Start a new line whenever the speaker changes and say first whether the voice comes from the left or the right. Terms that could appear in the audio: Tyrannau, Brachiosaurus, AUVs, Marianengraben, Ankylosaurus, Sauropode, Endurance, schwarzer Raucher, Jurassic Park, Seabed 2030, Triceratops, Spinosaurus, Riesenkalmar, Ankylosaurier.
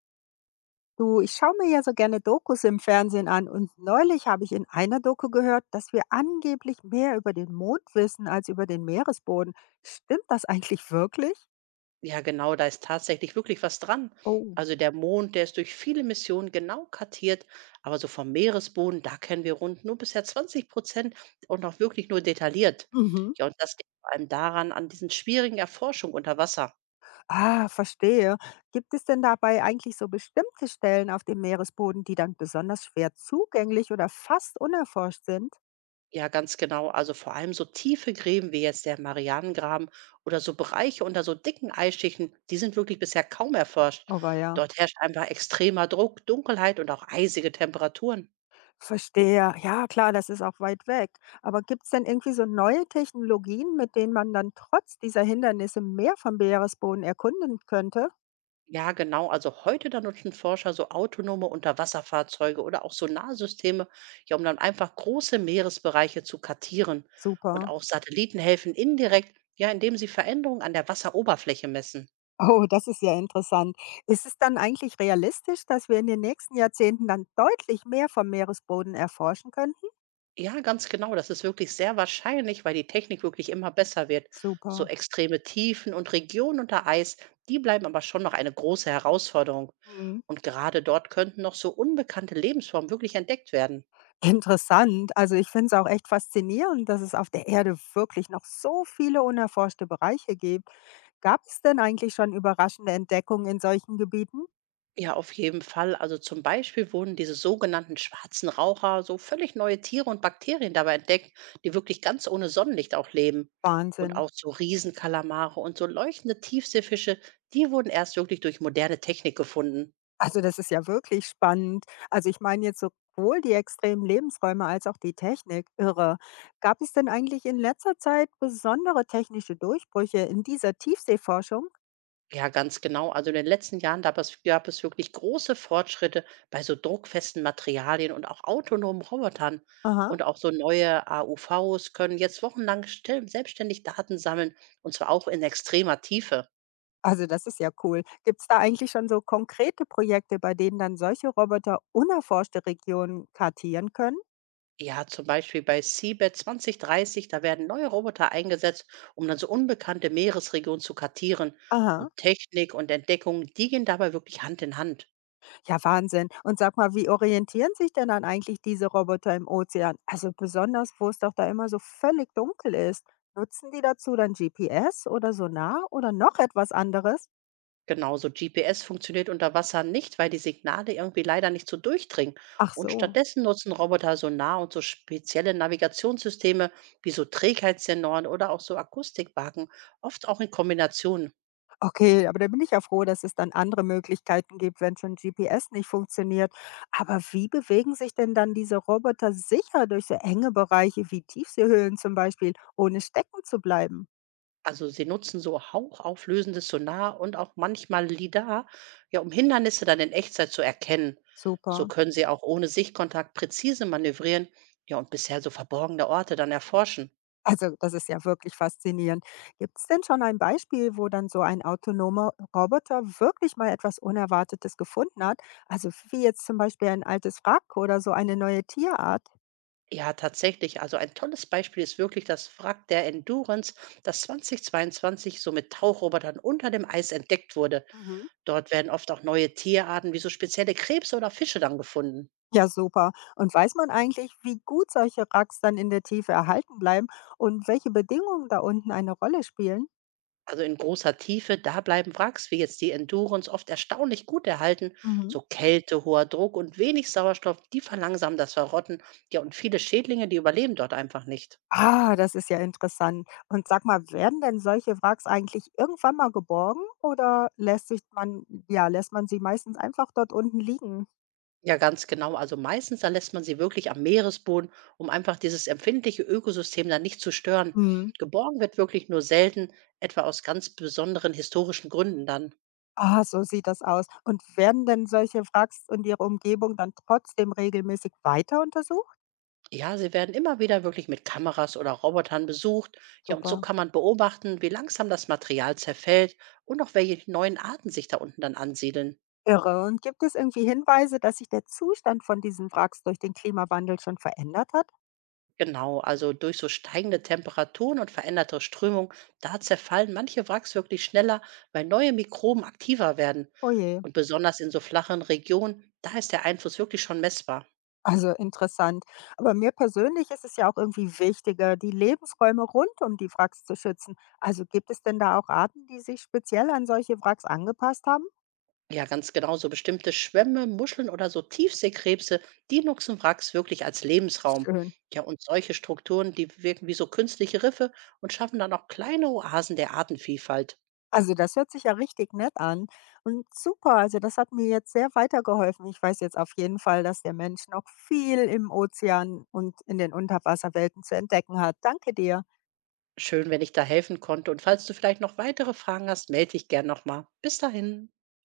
left: Du, ich schaue mir ja so gerne Dokus im Fernsehen an und neulich habe ich in einer Doku gehört, dass wir angeblich mehr über den Mond wissen als über den Meeresboden. Stimmt das eigentlich wirklich?
right: Ja, genau, da ist tatsächlich wirklich was dran.
left: Oh.
right: Also der Mond, der ist durch viele Missionen genau kartiert, aber so vom Meeresboden, da kennen wir rund nur bisher 20% und auch wirklich nur detailliert.
left: Mhm.
right: Ja, und das liegt vor allem daran, an diesen schwierigen Erforschungen unter Wasser.
left: Ah, verstehe. Gibt es denn dabei eigentlich so bestimmte Stellen auf dem Meeresboden, die dann besonders schwer zugänglich oder fast unerforscht sind?
right: Ja, ganz genau. Also vor allem so tiefe Gräben wie jetzt der Marianengraben oder so Bereiche unter so dicken Eisschichten, die sind wirklich bisher kaum erforscht.
left: Oh ja.
right: Dort herrscht einfach extremer Druck, Dunkelheit und auch eisige Temperaturen.
left: Verstehe. Ja, klar, das ist auch weit weg. Aber gibt es denn irgendwie so neue Technologien, mit denen man dann trotz dieser Hindernisse mehr vom Meeresboden erkunden könnte?
right: Ja, genau. Also heute, da nutzen Forscher so autonome Unterwasserfahrzeuge oder auch Sonarsysteme, ja, um dann einfach große Meeresbereiche zu kartieren. Und
left: Super.
right: auch Satelliten helfen indirekt, ja, indem sie Veränderungen an der Wasseroberfläche messen.
left: Oh, das ist ja interessant. Ist es dann eigentlich realistisch, dass wir in den nächsten Jahrzehnten dann deutlich mehr vom Meeresboden erforschen könnten?
right: Ja, ganz genau. Das ist wirklich sehr wahrscheinlich, weil die Technik wirklich immer besser wird. So
left: Super.
right: extreme Tiefen und Regionen unter Eis, die bleiben aber schon noch eine große Herausforderung.
left: Mhm.
right: Und gerade dort könnten noch so unbekannte Lebensformen wirklich entdeckt werden.
left: Interessant. Also, ich finde es auch echt faszinierend, dass es auf der Erde wirklich noch so viele unerforschte Bereiche gibt. Gab es denn eigentlich schon überraschende Entdeckungen in solchen Gebieten?
right: Ja, auf jeden Fall. Also zum Beispiel wurden diese sogenannten schwarzen Raucher so völlig neue Tiere und Bakterien dabei entdeckt, die wirklich ganz ohne Sonnenlicht auch leben. Und
left: Wahnsinn.
right: auch so Riesenkalamare und so leuchtende Tiefseefische, die wurden erst wirklich durch moderne Technik gefunden.
left: Also, das ist ja wirklich spannend. Also, ich meine jetzt sowohl die extremen Lebensräume als auch die Technik. Irre. Gab es denn eigentlich in letzter Zeit besondere technische Durchbrüche in dieser Tiefseeforschung?
right: Ja, ganz genau. Also in den letzten Jahren gab es wirklich große Fortschritte bei so druckfesten Materialien und auch autonomen Robotern.
left: Aha.
right: Und auch so neue AUVs können jetzt wochenlang selbstständig Daten sammeln, und zwar auch in extremer Tiefe.
left: Also, das ist ja cool. Gibt es da eigentlich schon so konkrete Projekte, bei denen dann solche Roboter unerforschte Regionen kartieren können?
right: Ja, zum Beispiel bei Seabed 2030, da werden neue Roboter eingesetzt, um dann so unbekannte Meeresregionen zu kartieren.
left: Aha.
right: Und Technik und Entdeckung, die gehen dabei wirklich Hand in Hand.
left: Ja, Wahnsinn. Und sag mal, wie orientieren sich denn dann eigentlich diese Roboter im Ozean? Also besonders, wo es doch da immer so völlig dunkel ist. Nutzen die dazu dann GPS oder Sonar oder noch etwas anderes?
right: Genauso GPS funktioniert unter Wasser nicht, weil die Signale irgendwie leider nicht so durchdringen.
left: Ach
right: Und
left: so.
right: stattdessen nutzen Roboter Sonar und so spezielle Navigationssysteme wie so Trägheitssensoren oder auch so Akustikwagen, oft auch in Kombination.
left: Okay, aber da bin ich ja froh, dass es dann andere Möglichkeiten gibt, wenn schon GPS nicht funktioniert. Aber wie bewegen sich denn dann diese Roboter sicher durch so enge Bereiche wie Tiefseehöhlen zum Beispiel, ohne stecken zu bleiben?
right: Also sie nutzen so hauchauflösendes Sonar und auch manchmal LiDAR, ja, um Hindernisse dann in Echtzeit zu erkennen. So
left: Super.
right: können sie auch ohne Sichtkontakt präzise manövrieren, ja, und bisher so verborgene Orte dann erforschen.
left: Also, das ist ja wirklich faszinierend. Gibt es denn schon ein Beispiel, wo dann so ein autonomer Roboter wirklich mal etwas Unerwartetes gefunden hat? Also wie jetzt zum Beispiel ein altes Wrack oder so eine neue Tierart?
right: Ja, tatsächlich. Also ein tolles Beispiel ist wirklich das Wrack der Endurance, das 2022 so mit Tauchrobotern unter dem Eis entdeckt wurde.
left: Mhm.
right: Dort werden oft auch neue Tierarten wie so spezielle Krebse oder Fische dann gefunden.
left: Ja, super. Und weiß man eigentlich, wie gut solche Wracks dann in der Tiefe erhalten bleiben und welche Bedingungen da unten eine Rolle spielen?
right: Also in großer Tiefe, da bleiben Wracks wie jetzt die Endurance oft erstaunlich gut erhalten.
left: Mhm.
right: So Kälte, hoher Druck und wenig Sauerstoff, die verlangsamen das Verrotten. Ja, und viele Schädlinge, die überleben dort einfach nicht.
left: Ah, das ist ja interessant. Und sag mal, werden denn solche Wracks eigentlich irgendwann mal geborgen oder lässt sich man ja, lässt man sie meistens einfach dort unten liegen?
right: Ja, ganz genau. Also meistens da lässt man sie wirklich am Meeresboden, um einfach dieses empfindliche Ökosystem dann nicht zu stören.
left: Mhm.
right: Geborgen wird wirklich nur selten, etwa aus ganz besonderen historischen Gründen dann.
left: Ah, so sieht das aus. Und werden denn solche Wracks und ihre Umgebung dann trotzdem regelmäßig weiter untersucht?
right: Ja, sie werden immer wieder wirklich mit Kameras oder Robotern besucht. Ja, und so
left: Super.
right: kann man beobachten, wie langsam das Material zerfällt und auch welche neuen Arten sich da unten dann ansiedeln.
left: Irre. Und gibt es irgendwie Hinweise, dass sich der Zustand von diesen Wracks durch den Klimawandel schon verändert hat?
right: Genau, also durch so steigende Temperaturen und veränderte Strömung, da zerfallen manche Wracks wirklich schneller, weil neue Mikroben aktiver werden.
left: Oh je.
right: Und besonders in so flachen Regionen, da ist der Einfluss wirklich schon messbar.
left: Also interessant. Aber mir persönlich ist es ja auch irgendwie wichtiger, die Lebensräume rund um die Wracks zu schützen. Also gibt es denn da auch Arten, die sich speziell an solche Wracks angepasst haben?
right: Ja, ganz genau. So bestimmte Schwämme, Muscheln oder so Tiefseekrebse, die nutzen Wracks wirklich als Lebensraum.
left: Schön.
right: Ja, und solche Strukturen, die wirken wie so künstliche Riffe und schaffen dann auch kleine Oasen der Artenvielfalt.
left: Also das hört sich ja richtig nett an. Und super, also das hat mir jetzt sehr weitergeholfen. Ich weiß jetzt auf jeden Fall, dass der Mensch noch viel im Ozean und in den Unterwasserwelten zu entdecken hat. Danke dir.
right: Schön, wenn ich da helfen konnte. Und falls du vielleicht noch weitere Fragen hast, melde dich gern nochmal. Bis dahin.